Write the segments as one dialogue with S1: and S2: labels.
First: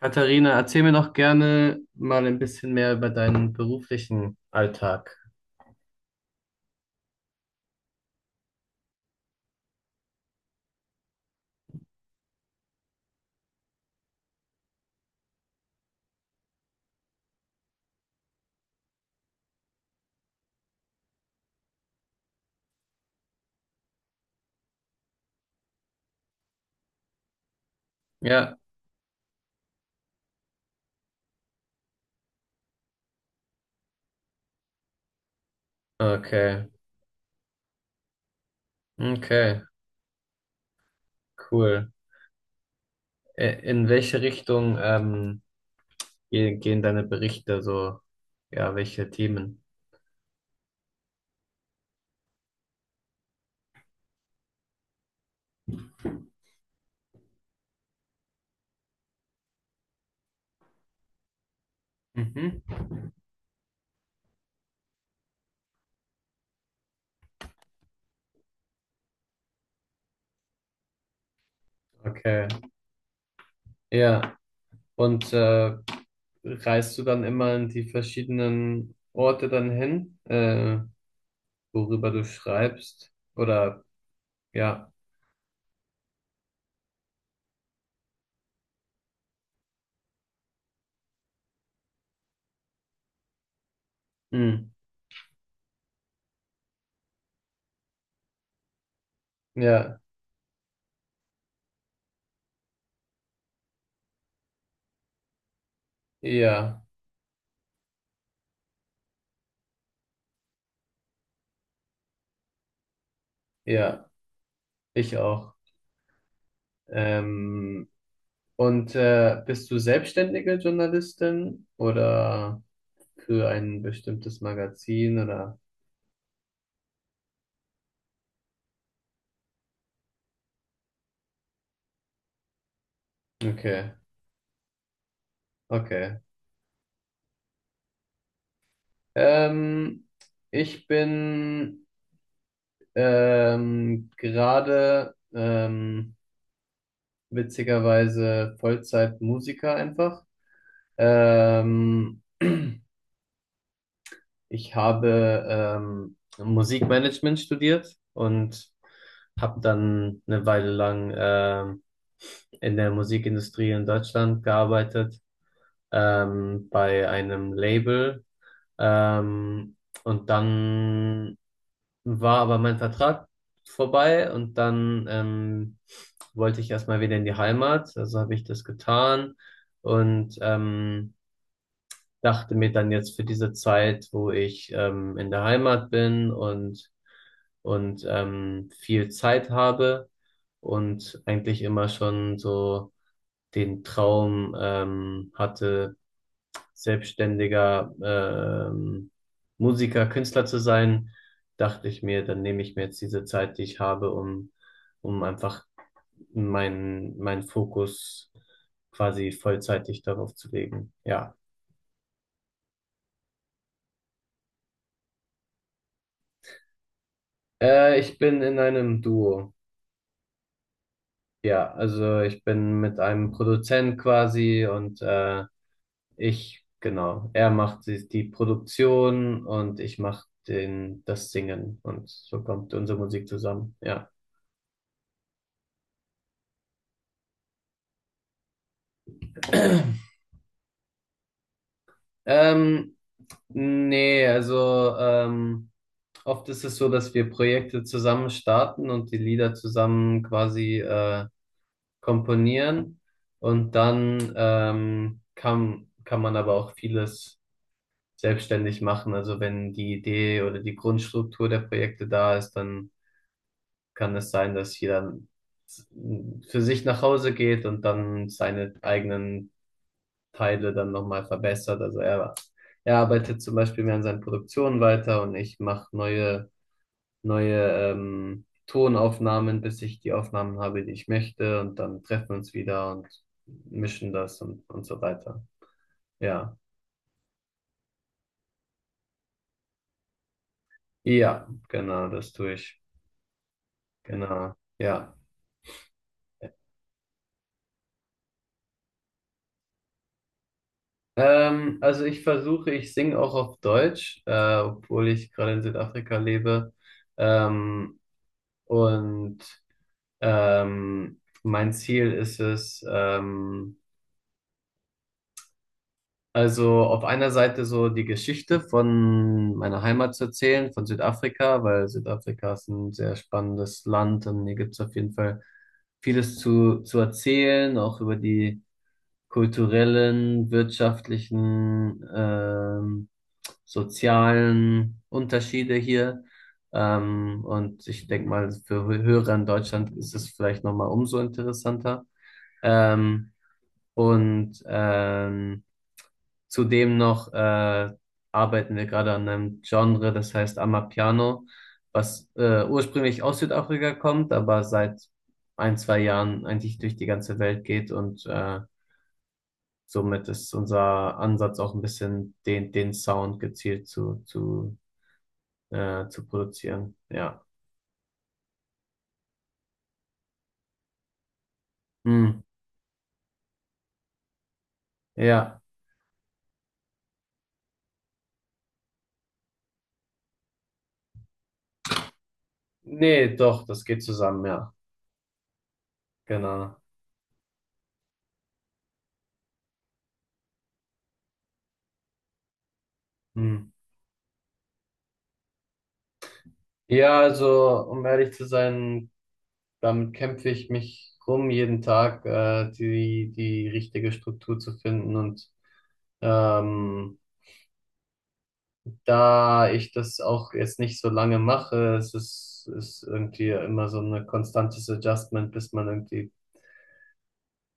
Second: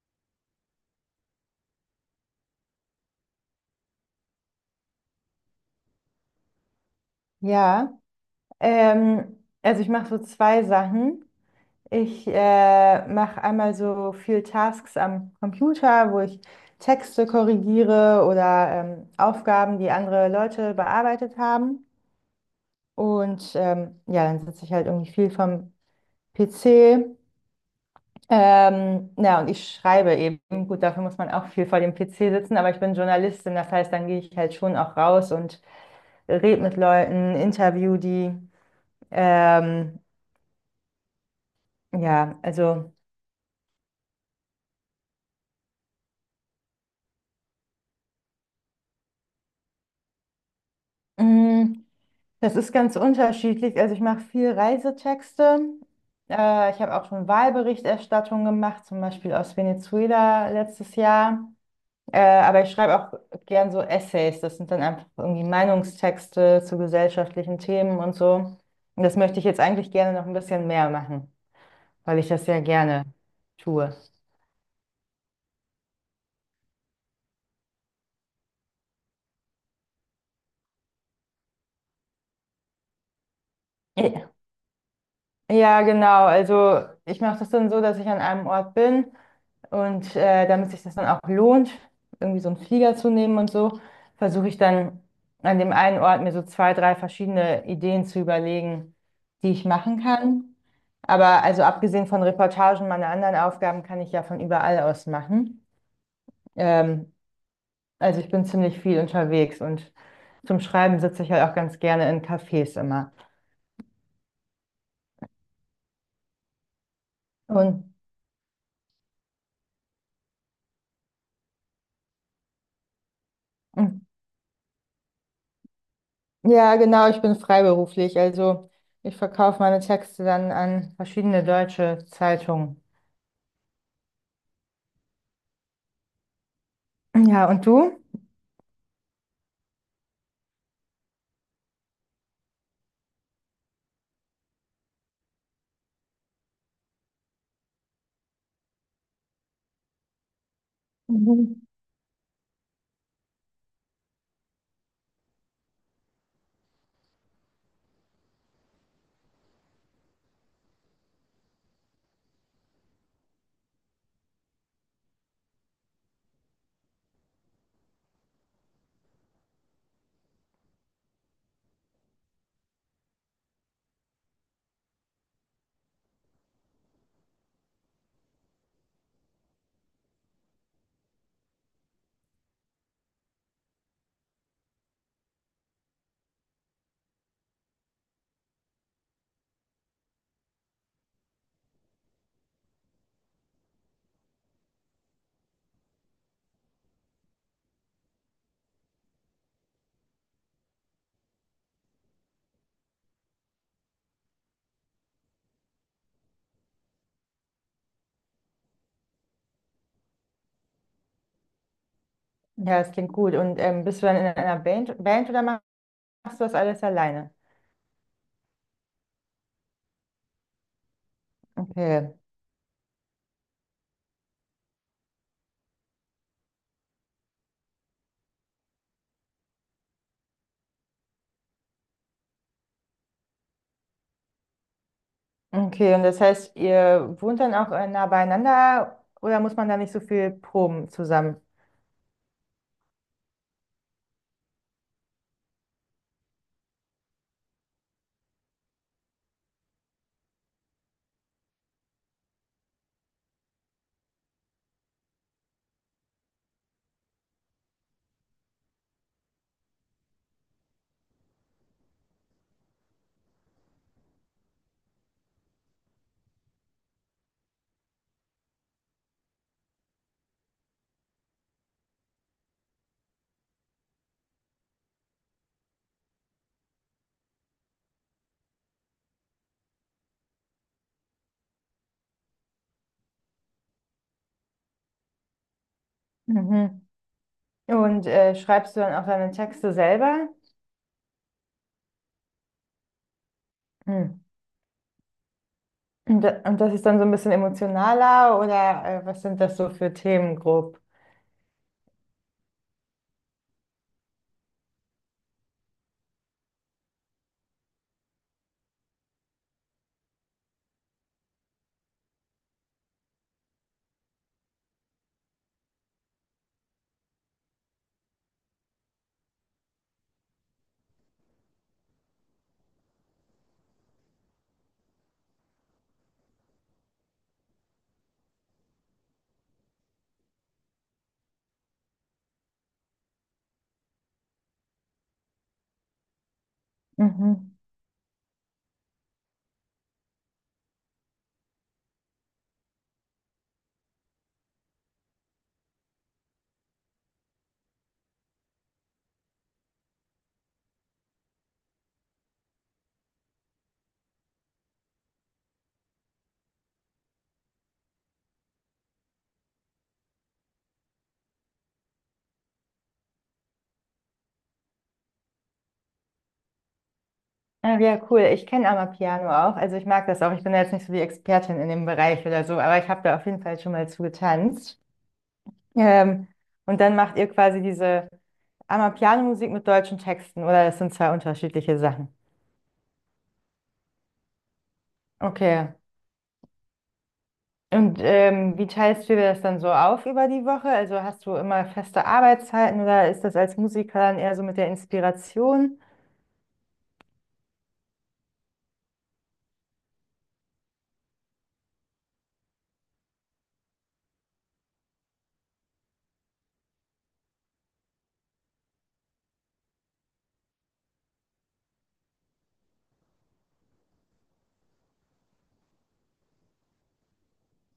S1: Katharina, erzähl mir doch gerne mal ein bisschen mehr über deinen beruflichen Alltag.
S2: Ja, also ich mache so zwei Sachen. Ich mache einmal so viel Tasks am Computer, wo ich Texte korrigiere oder Aufgaben, die andere Leute bearbeitet haben. Und ja, dann sitze ich halt irgendwie viel vom PC.
S1: Ja,
S2: Na, und ich schreibe eben. Gut, dafür muss man auch viel vor dem PC sitzen, aber ich bin Journalistin, das heißt, dann gehe ich halt schon auch raus und rede
S1: okay,
S2: mit Leuten, interview die.
S1: okay,
S2: Ähm,
S1: cool.
S2: Ja, also
S1: In welche Richtung gehen deine Berichte so? Ja, welche Themen?
S2: mm, das ist ganz unterschiedlich. Also ich mache viel Reisetexte. Ich habe auch schon Wahlberichterstattung gemacht, zum Beispiel aus Venezuela letztes Jahr.
S1: Mhm.
S2: Aber ich schreibe auch gern so Essays. Das sind dann einfach irgendwie Meinungstexte zu gesellschaftlichen Themen und so. Und das möchte ich jetzt eigentlich gerne noch ein bisschen mehr machen, weil ich
S1: Okay,
S2: das ja gerne tue.
S1: ja. Und reist du dann immer in die verschiedenen Orte dann hin, worüber du schreibst? Oder ja,
S2: Ja, genau. Also ich mache das dann so, dass ich an einem Ort bin und damit sich das dann auch lohnt, irgendwie so einen Flieger zu nehmen und so, versuche ich
S1: hm.
S2: dann an dem einen Ort mir so zwei, drei verschiedene Ideen zu überlegen, die ich
S1: Ja,
S2: machen kann. Aber also abgesehen von Reportagen, meine anderen Aufgaben kann ich ja von überall aus machen.
S1: ja,
S2: Ähm, also ich bin ziemlich viel unterwegs und zum Schreiben sitze ich halt auch ganz gerne in Cafés immer.
S1: ja, ich auch. Ähm,
S2: Und
S1: und bist du selbstständige Journalistin oder für ein bestimmtes Magazin oder?
S2: ja, genau, ich bin freiberuflich. Also ich verkaufe meine Texte dann an verschiedene deutsche Zeitungen.
S1: Okay, okay.
S2: Ja, und du?
S1: Ähm, Ich bin gerade witzigerweise Vollzeit-Musiker einfach.
S2: Mhm.
S1: Ähm, Ich habe Musikmanagement studiert und habe dann eine Weile lang in der Musikindustrie in Deutschland gearbeitet, bei einem Label. Ähm, und dann war aber mein Vertrag vorbei und dann wollte ich erstmal wieder in die Heimat. Also habe ich das getan und dachte mir dann jetzt für diese Zeit, wo ich in der Heimat bin und viel Zeit habe und eigentlich immer schon so den Traum hatte, selbstständiger Musiker, Künstler zu sein, dachte ich mir, dann nehme ich mir jetzt diese Zeit, die ich habe, um, um einfach meinen Fokus quasi vollzeitig darauf zu legen. Ja.
S2: Ja, das klingt gut. Und bist du dann in einer Band, Band oder machst du das alles alleine?
S1: Ich bin in einem Duo. Ja,
S2: Okay.
S1: also ich bin mit einem Produzent quasi und ich, genau, er macht die Produktion und ich mache den, das Singen und so kommt unsere Musik zusammen, ja.
S2: Okay, und das heißt, ihr wohnt dann auch nah beieinander oder muss man da nicht so viel proben zusammen?
S1: Ähm, Nee, also oft ist es so, dass wir Projekte zusammen starten und die Lieder zusammen quasi komponieren und dann kann man aber auch vieles selbstständig machen. Also wenn die Idee oder die Grundstruktur der Projekte da ist, dann kann es sein, dass jeder s- für sich nach Hause geht und dann seine eigenen Teile dann nochmal verbessert. Also er arbeitet zum Beispiel mehr an seinen Produktionen weiter und ich mache neue Tonaufnahmen, bis ich die Aufnahmen habe, die ich möchte. Und dann treffen wir uns wieder und mischen das und so weiter. Ja.
S2: Mhm. Und schreibst du dann auch deine Texte selber?
S1: Ja, genau, das tue ich.
S2: Mhm.
S1: Genau. Ja.
S2: Und, da, und das ist dann so ein bisschen emotionaler oder was sind das so für Themen grob?
S1: Also ich versuche, ich singe auch auf Deutsch, obwohl ich gerade in Südafrika lebe. Ähm, und mein Ziel ist es, also auf einer Seite so die Geschichte von meiner Heimat zu erzählen, von Südafrika, weil Südafrika ist ein sehr spannendes Land und hier gibt es auf jeden Fall vieles zu erzählen, auch über die kulturellen, wirtschaftlichen, sozialen Unterschiede hier.
S2: Mhm.
S1: Und ich denke mal, für Hörer in Deutschland ist es vielleicht nochmal umso interessanter. Ähm, und zudem noch arbeiten wir gerade an einem Genre, das heißt Amapiano, was ursprünglich aus Südafrika kommt, aber seit ein, zwei Jahren eigentlich durch die ganze Welt geht und somit ist unser Ansatz auch ein bisschen den Sound gezielt zu produzieren. Ja.
S2: Ah, ja, cool. Ich kenne Amapiano auch. Also ich mag das auch. Ich bin da jetzt nicht so die Expertin in dem Bereich
S1: Hm.
S2: oder so, aber ich habe da auf jeden Fall schon mal zugetanzt.
S1: Ja.
S2: Ähm, und dann macht ihr quasi diese Amapiano-Musik mit deutschen Texten oder das sind zwei unterschiedliche Sachen.
S1: Nee, doch, das geht zusammen, ja.
S2: Okay.
S1: Genau.
S2: Und wie teilst du dir das dann so auf über die Woche? Also hast du immer feste Arbeitszeiten oder ist das als
S1: Hm.
S2: Musiker dann eher so mit der Inspiration?
S1: Ja, also, um ehrlich zu sein, damit kämpfe ich mich rum jeden Tag, die richtige Struktur zu finden. Und ähm, da ich das auch jetzt nicht so lange mache, es ist irgendwie immer so ein konstantes Adjustment, bis man irgendwie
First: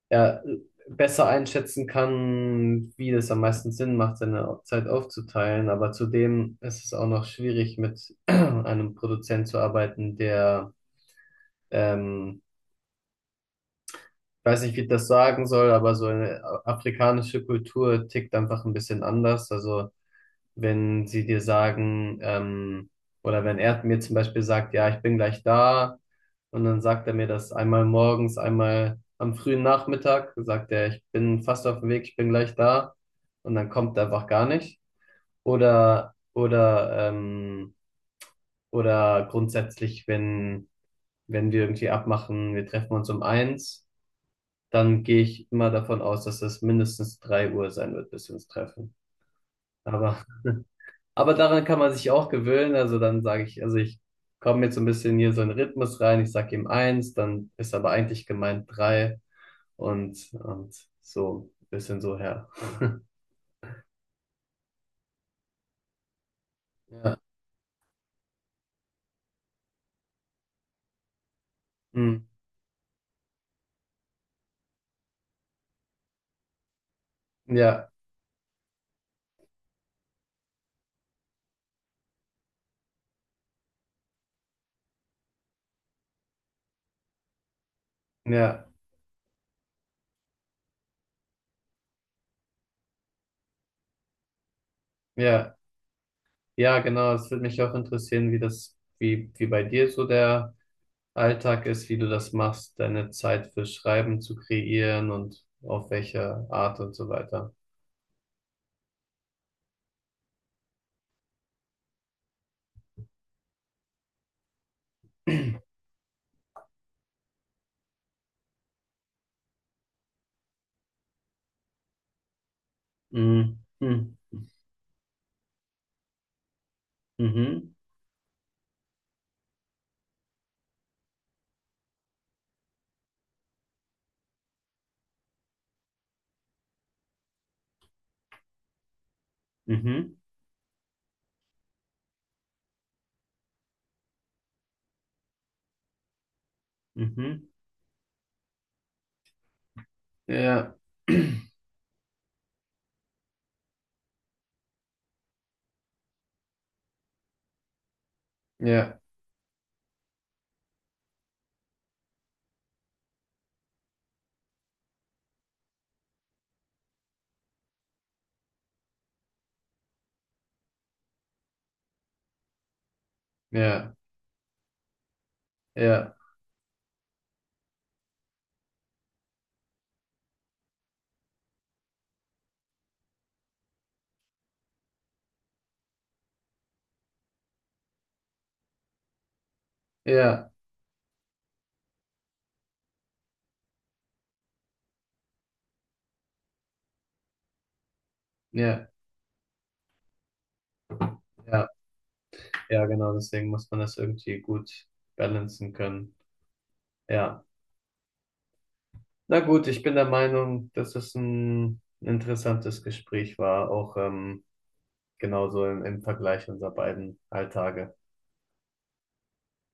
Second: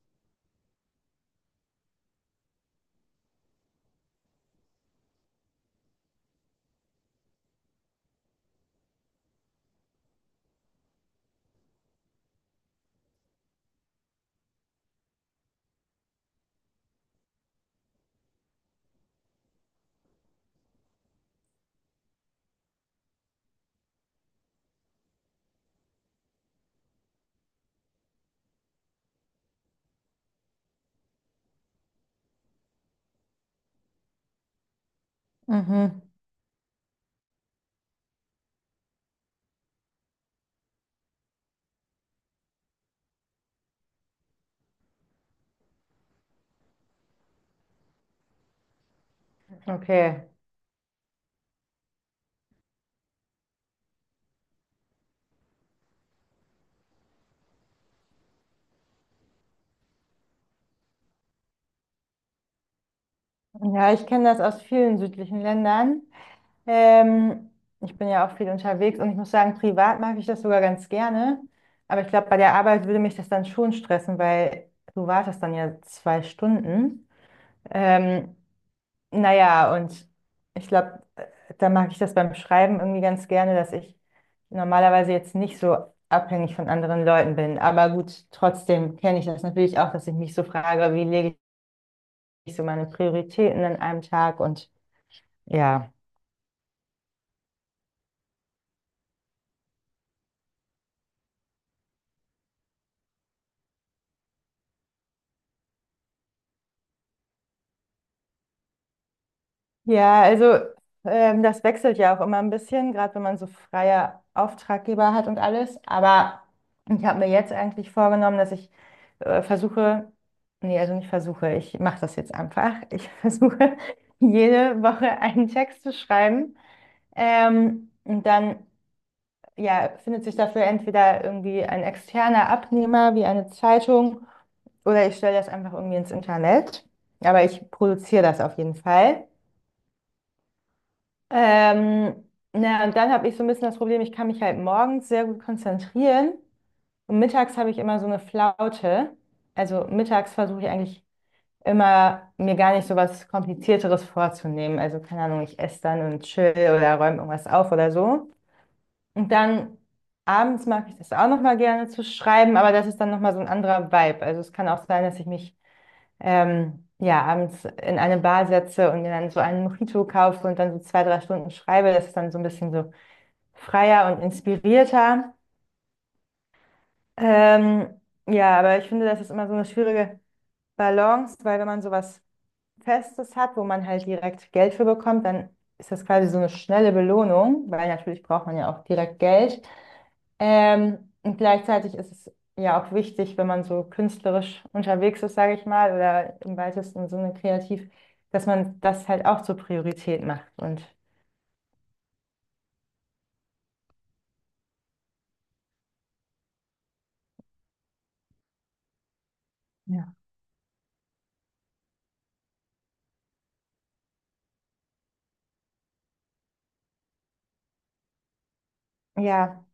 S1: er besser einschätzen kann, wie das am meisten Sinn macht, seine Zeit aufzuteilen. Aber zudem ist es auch noch schwierig, mit einem Produzent zu arbeiten, ähm, weiß nicht, wie ich das sagen soll, aber so eine afrikanische Kultur tickt einfach ein bisschen anders. Also wenn sie dir sagen, oder wenn er mir zum Beispiel sagt, ja, ich bin gleich da, und dann sagt er mir das einmal morgens, einmal am frühen Nachmittag, sagt er, ich bin fast auf dem Weg, ich bin gleich da, und dann kommt er einfach gar nicht.
S2: Mhm.
S1: Oder, oder, ähm, oder grundsätzlich, wenn wir irgendwie abmachen, wir treffen uns um eins, dann gehe ich immer davon aus, dass es mindestens drei Uhr sein wird, bis wir uns treffen. Aber
S2: Okay.
S1: aber daran kann man sich auch gewöhnen. Also dann sage ich, also ich komme jetzt so ein bisschen hier so in den Rhythmus rein. Ich sage ihm eins, dann ist aber eigentlich gemeint drei und so ein bisschen so her.
S2: Ja, ich kenne das aus vielen südlichen Ländern.
S1: Ja,
S2: Ähm, Ich bin ja auch viel unterwegs und ich muss sagen, privat mag ich das sogar ganz gerne. Aber ich
S1: hm.
S2: glaube, bei der Arbeit würde mich das dann schon stressen, weil du wartest dann ja zwei Stunden.
S1: Ja,
S2: Ähm, naja, und ich glaube, da mag ich das beim Schreiben irgendwie ganz gerne, dass ich normalerweise jetzt nicht so abhängig von anderen Leuten bin. Aber gut,
S1: ja,
S2: trotzdem kenne ich das natürlich auch, dass ich mich so frage, wie lege ich so meine Prioritäten an einem Tag und
S1: ja,
S2: ja.
S1: ja, genau. Es würde mich auch interessieren, wie wie bei dir so der Alltag ist, wie du das machst, deine Zeit für Schreiben zu kreieren und auf welche Art und so weiter.
S2: Ja, also das wechselt ja auch immer ein bisschen, gerade wenn man so freie Auftraggeber hat und alles. Aber ich habe mir jetzt eigentlich vorgenommen, dass ich versuche, nee, also nicht versuche, ich mache das jetzt einfach. Ich
S1: Mhm.
S2: versuche
S1: Mhm.
S2: jede Woche einen Text zu schreiben.
S1: Mhm.
S2: Und dann ja, findet sich dafür entweder irgendwie ein externer Abnehmer wie eine Zeitung oder ich stelle das einfach irgendwie ins Internet. Aber ich produziere das auf jeden Fall.
S1: Mhm.
S2: Ähm, na, und dann habe ich so ein bisschen das Problem, ich kann mich halt morgens sehr gut konzentrieren und
S1: Mhm.
S2: mittags habe ich immer so eine Flaute. Also mittags versuche ich
S1: Ja,
S2: eigentlich immer, mir gar nicht so was Komplizierteres vorzunehmen. Also keine Ahnung, ich esse dann und chill oder räume irgendwas auf oder so.
S1: ja,
S2: Und dann abends mag ich das auch nochmal gerne zu schreiben, aber das ist dann nochmal so ein anderer Vibe. Also es kann auch sein, dass ich mich ja, abends in eine Bar setze und mir dann so einen Mojito kaufe und dann so zwei, drei Stunden schreibe. Das ist dann so ein bisschen so
S1: ja,
S2: freier und inspirierter.
S1: ja,
S2: Ähm, ja, aber ich finde, das ist immer so eine schwierige Balance, weil wenn man sowas Festes hat, wo man halt direkt Geld für bekommt, dann ist das quasi so eine schnelle Belohnung, weil natürlich braucht man ja auch direkt Geld.
S1: ja,
S2: Und gleichzeitig ist es ja auch wichtig, wenn man so künstlerisch unterwegs ist, sage ich mal, oder im weitesten Sinne kreativ, dass man
S1: ja,
S2: das halt auch zur Priorität macht. Und
S1: ja, ja, genau, deswegen muss man das irgendwie gut balancen können. Ja, na gut, ich bin der
S2: ja.
S1: Meinung, dass es ein interessantes Gespräch war, auch genauso im Vergleich unserer beiden Alltage.
S2: Ja.